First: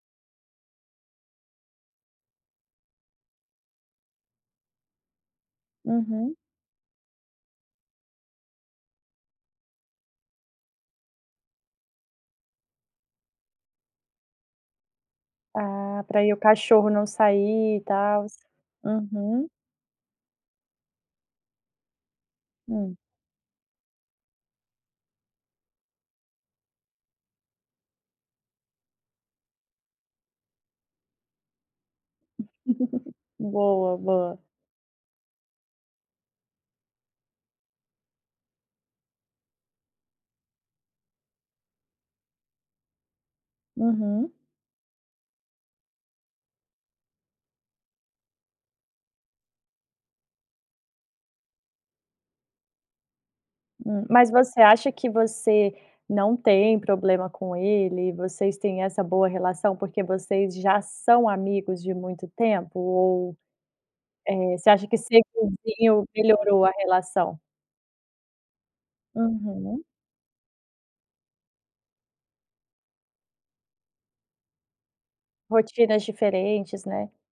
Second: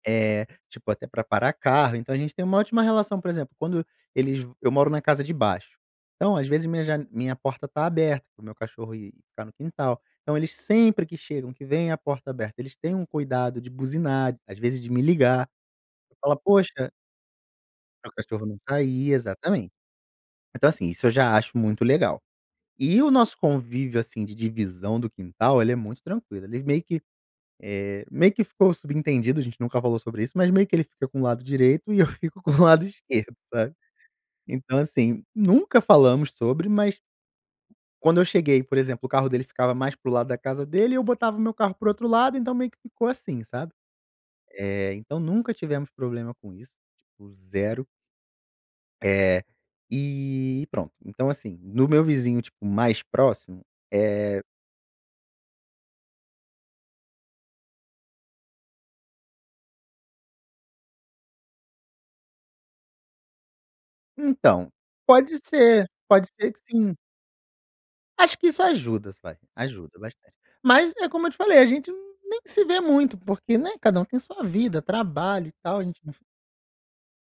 Eh, tipo até pra parar carro, então a gente tem uma ótima relação. Por exemplo, quando eles eu moro na casa de baixo, então Uhum. às vezes minha jane minha porta está aberta, para o meu cachorro ir ficar no quintal. Então eles sempre que chegam, que veem a porta aberta, eles têm um cuidado de buzinar, às vezes de me ligar. Ah. Pra aí Falar: o cachorro "Poxa" não sair, e para o tals. cachorro não sair, Uhum. exatamente. Então assim, isso eu já acho muito legal. Hum. E o nosso convívio, assim, de divisão do quintal, ele é muito tranquilo. Eles meio que, eh, meio que ficou subentendido, a gente nunca falou sobre isso, mas meio que ele fica com o lado direito e eu fico com o lado esquerdo, sabe. Boa, boa. Então assim, nunca falamos sobre, mas quando eu cheguei, por exemplo, o carro dele ficava mais para o lado da casa dele, e eu botava o meu carro para o outro lado, então meio que ficou assim, sabe. Uhum. Eh, então nunca tivemos problema com isso. Tipo, 0. Eh, e e pronto. Então assim, no meu vizinho, tipo, mais próximo, Hum. Mas eh você acha que você não tem problema com ele? Vocês têm essa boa relação, porque vocês já são amigos de muito tempo? Ou, eh, Então, você acha que ser pode ser. vizinho, Pode ser que melhorou a sim. relação? Acho que isso ajudas, vai, Aham. ajuda bastante. Mas, é como eu te falei, a gente n nem se vê muito porque, né, cada um tem sua vida, trabalho e tal. A gente Rotinas diferentes, né.